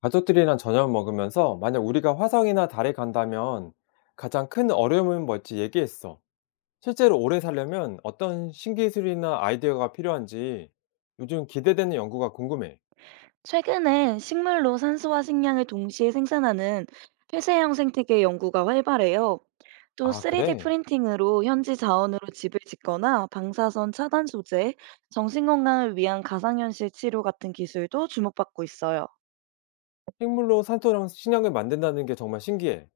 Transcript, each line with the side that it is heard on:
left: 가족들이랑 저녁 먹으면서 만약 우리가 화성이나 달에 간다면 가장 큰 어려움은 뭘지 얘기했어. 실제로 오래 살려면 어떤 신기술이나 아이디어가 필요한지 요즘 기대되는 연구가 궁금해.
right: 최근에 식물로 산소와 식량을 동시에 생산하는 폐쇄형 생태계 연구가 활발해요. 또
left: 아,
right: 3D
left: 그래?
right: 프린팅으로 현지 자원으로 집을 짓거나 방사선 차단 소재, 정신건강을 위한 가상현실 치료 같은 기술도 주목받고 있어요.
left: 식물로 산소랑 식량을 만든다는 게 정말 신기해.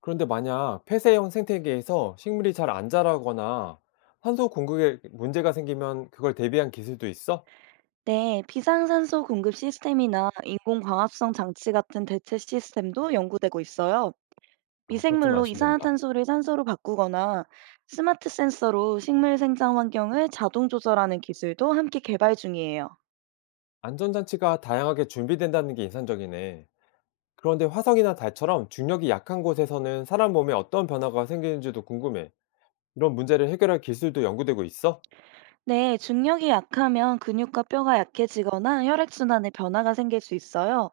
left: 그런데 만약 폐쇄형 생태계에서 식물이 잘 안 자라거나 산소 공급에 문제가 생기면 그걸 대비한 기술도 있어?
right: 네, 비상산소 공급 시스템이나 인공광합성 장치 같은 대체 시스템도 연구되고 있어요.
left: 아, 그거 좀
right: 미생물로
left: 안심된다.
right: 이산화탄소를 산소로 바꾸거나 스마트 센서로 식물 생장 환경을 자동 조절하는 기술도 함께 개발 중이에요.
left: 안전장치가 다양하게 준비된다는 게 인상적이네. 그런데 화성이나 달처럼 중력이 약한 곳에서는 사람 몸에 어떤 변화가 생기는지도 궁금해. 이런 문제를 해결할 기술도 연구되고 있어?
right: 네, 중력이 약하면 근육과 뼈가 약해지거나 혈액순환에 변화가 생길 수 있어요.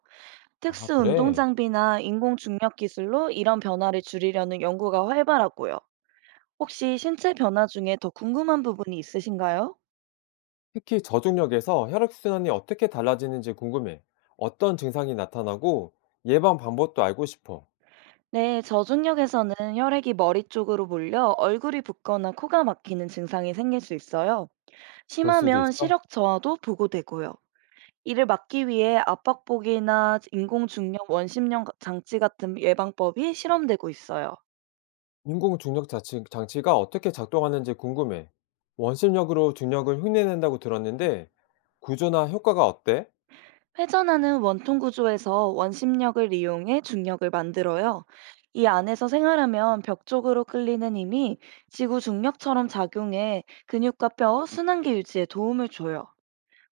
left: 아,
right: 특수 운동
left: 그래.
right: 장비나 인공 중력 기술로 이런 변화를 줄이려는 연구가 활발하고요. 혹시 신체 변화 중에 더 궁금한 부분이 있으신가요?
left: 특히 저중력에서 혈액순환이 어떻게 달라지는지 궁금해. 어떤 증상이 나타나고 예방 방법도 알고 싶어.
right: 네, 저중력에서는 혈액이 머리 쪽으로 몰려 얼굴이 붓거나 코가 막히는 증상이 생길 수 있어요.
left: 그럴 수도
right: 심하면
left: 있어?
right: 시력 저하도 보고되고요. 이를 막기 위해 압박복이나 인공중력 원심력 장치 같은 예방법이 실험되고 있어요.
left: 인공 중력 장치가 어떻게 작동하는지 궁금해. 원심력으로 중력을 흉내낸다고 들었는데 구조나 효과가 어때?
right: 회전하는 원통 구조에서 원심력을 이용해 중력을 만들어요. 이 안에서 생활하면 벽 쪽으로 끌리는 힘이 지구 중력처럼 작용해 근육과 뼈 순환계 유지에 도움을 줘요.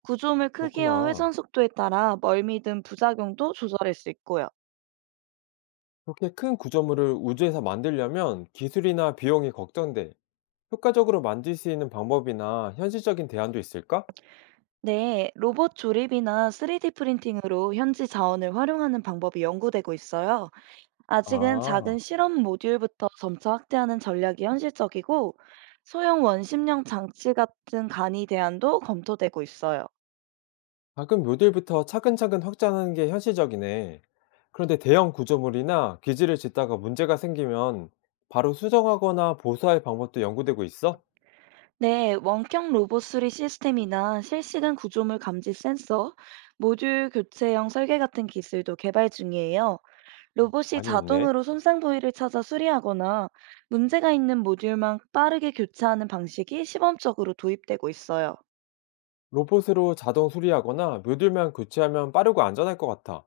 right: 구조물 크기와 회전
left: 그렇구나.
right: 속도에 따라 멀미 등 부작용도 조절할 수 있고요.
left: 그렇게 큰 구조물을 우주에서 만들려면 기술이나 비용이 걱정돼. 효과적으로 만들 수 있는 방법이나 현실적인 대안도 있을까?
right: 네, 로봇 조립이나 3D 프린팅으로 현지 자원을 활용하는 방법이 연구되고 있어요. 아직은
left: 아,
right: 작은 실험 모듈부터 점차 확대하는 전략이 현실적이고, 소형 원심력 장치 같은 간이 대안도 검토되고 있어요.
left: 작은 모듈부터 차근차근 확장하는 게 현실적이네. 그런데 대형 구조물이나 기지를 짓다가 문제가 생기면 바로 수정하거나 보수할 방법도 연구되고 있어?
right: 네, 원격 로봇 수리 시스템이나 실시간 구조물 감지 센서, 모듈 교체형 설계 같은 기술도 개발 중이에요. 로봇이
left: 많이 있네.
right: 자동으로 손상 부위를 찾아 수리하거나 문제가 있는 모듈만 빠르게 교체하는 방식이 시범적으로 도입되고 있어요.
left: 로봇으로 자동 수리하거나 모듈만 교체하면 빠르고 안전할 것 같아.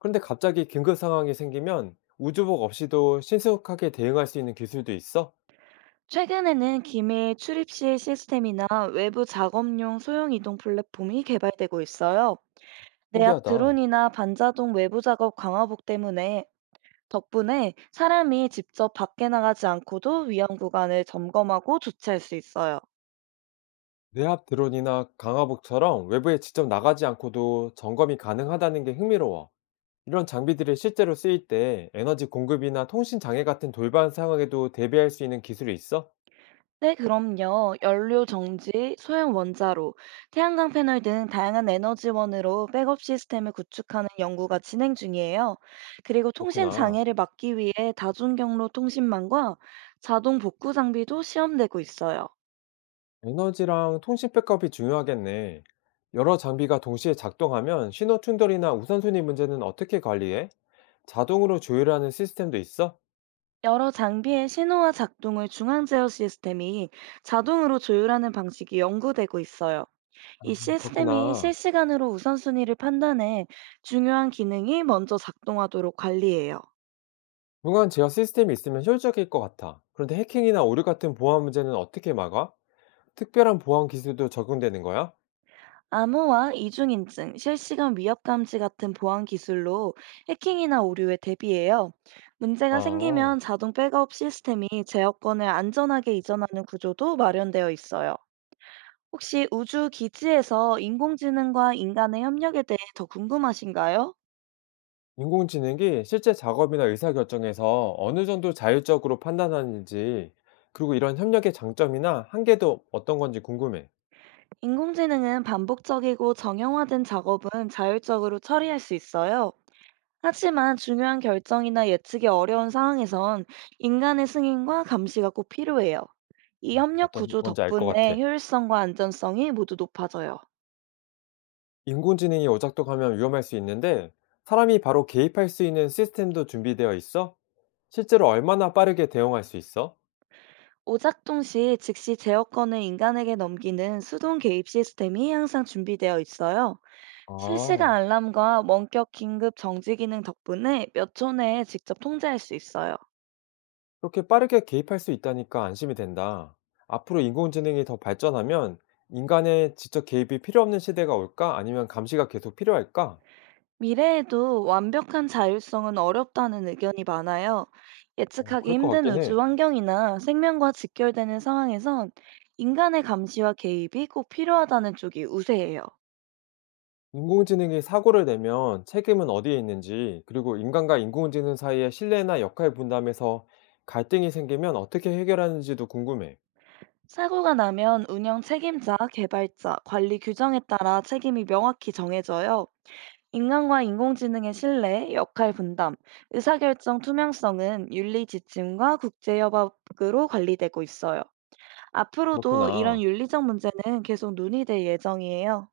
left: 그런데 갑자기 긴급 상황이 생기면 우주복 없이도 신속하게 대응할 수 있는 기술도 있어?
right: 최근에는 기밀 출입 시 시스템이나 외부 작업용 소형 이동 플랫폼이 개발되고 있어요. 내압
left: 신기하다.
right: 드론이나 반자동 외부 작업 강화복 때문에 덕분에 사람이 직접 밖에 나가지 않고도 위험 구간을 점검하고 조치할 수 있어요.
left: 뇌압 드론이나 강화복처럼 외부에 직접 나가지 않고도 점검이 가능하다는 게 흥미로워. 이런 장비들이 실제로 쓰일 때 에너지 공급이나 통신 장애 같은 돌발 상황에도 대비할 수 있는 기술이 있어?
right: 네, 그럼요. 연료 정지, 소형 원자로, 태양광 패널 등 다양한 에너지원으로 백업 시스템을 구축하는 연구가 진행 중이에요. 그리고 통신
left: 그렇구나.
right: 장애를 막기 위해 다중 경로 통신망과 자동 복구 장비도 시험되고 있어요.
left: 에너지랑 통신 백업이 중요하겠네. 여러 장비가 동시에 작동하면 신호 충돌이나 우선순위 문제는 어떻게 관리해? 자동으로 조율하는 시스템도 있어?
right: 여러 장비의 신호와 작동을 중앙 제어 시스템이 자동으로 조율하는 방식이 연구되고 있어요. 이 시스템이
left: 그렇구나.
right: 실시간으로 우선순위를 판단해 중요한 기능이 먼저 작동하도록 관리해요.
left: 중간 제어 시스템이 있으면 효율적일 것 같아. 그런데 해킹이나 오류 같은 보안 문제는 어떻게 막아? 특별한 보안 기술도 적용되는 거야?
right: 암호화, 이중인증, 실시간 위협 감지 같은 보안 기술로 해킹이나 오류에 대비해요. 문제가
left: 아,
right: 생기면 자동 백업 시스템이 제어권을 안전하게 이전하는 구조도 마련되어 있어요. 혹시 우주 기지에서 인공지능과 인간의 협력에 대해 더 궁금하신가요?
left: 인공지능이 실제 작업이나 의사결정에서 어느 정도 자율적으로 판단하는지, 그리고 이런 협력의 장점이나 한계도 어떤 건지 궁금해.
right: 인공지능은 반복적이고 정형화된 작업은 자율적으로 처리할 수 있어요. 하지만 중요한 결정이나 예측이 어려운 상황에선 인간의 승인과 감시가 꼭 필요해요. 이 협력
left: 어떤,
right: 구조
left: 건지 알 것
right: 덕분에
left: 같아.
right: 효율성과 안전성이 모두 높아져요.
left: 인공지능이 오작동하면 위험할 수 있는데, 사람이 바로 개입할 수 있는 시스템도 준비되어 있어? 실제로 얼마나 빠르게 대응할 수 있어?
right: 오작동 시 즉시 제어권을 인간에게 넘기는 수동 개입 시스템이 항상 준비되어 있어요. 실시간
left: 아.
right: 알람과 원격 긴급 정지 기능 덕분에 몇 초 내에 직접 통제할 수 있어요.
left: 그렇게 빠르게 개입할 수 있다니까 안심이 된다. 앞으로 인공지능이 더 발전하면 인간의 직접 개입이 필요 없는 시대가 올까? 아니면 감시가 계속 필요할까?
right: 미래에도 완벽한 자율성은 어렵다는 의견이 많아요.
left: 어,
right: 예측하기
left: 그럴 것
right: 힘든
left: 같긴
right: 우주
left: 해.
right: 환경이나 생명과 직결되는 상황에선 인간의 감시와 개입이 꼭 필요하다는 쪽이 우세해요.
left: 인공지능이 사고를 내면 책임은 어디에 있는지, 그리고 인간과 인공지능 사이의 신뢰나 역할 분담에서 갈등이 생기면 어떻게 해결하는지도 궁금해.
right: 사고가 나면 운영 책임자, 개발자, 관리 규정에 따라 책임이 명확히 정해져요. 인간과 인공지능의 신뢰, 역할 분담, 의사결정 투명성은 윤리 지침과 국제협약으로 관리되고 있어요. 앞으로도 이런
left: 그렇구나.
right: 윤리적 문제는 계속 논의될 예정이에요.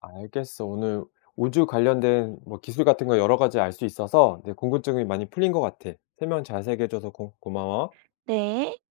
left: 알겠어. 오늘 우주 관련된 뭐 기술 같은 거 여러 가지 알 수 있어서 내 궁금증이 많이 풀린 것 같아. 설명 자세히 해줘서 고마워.
right: 네.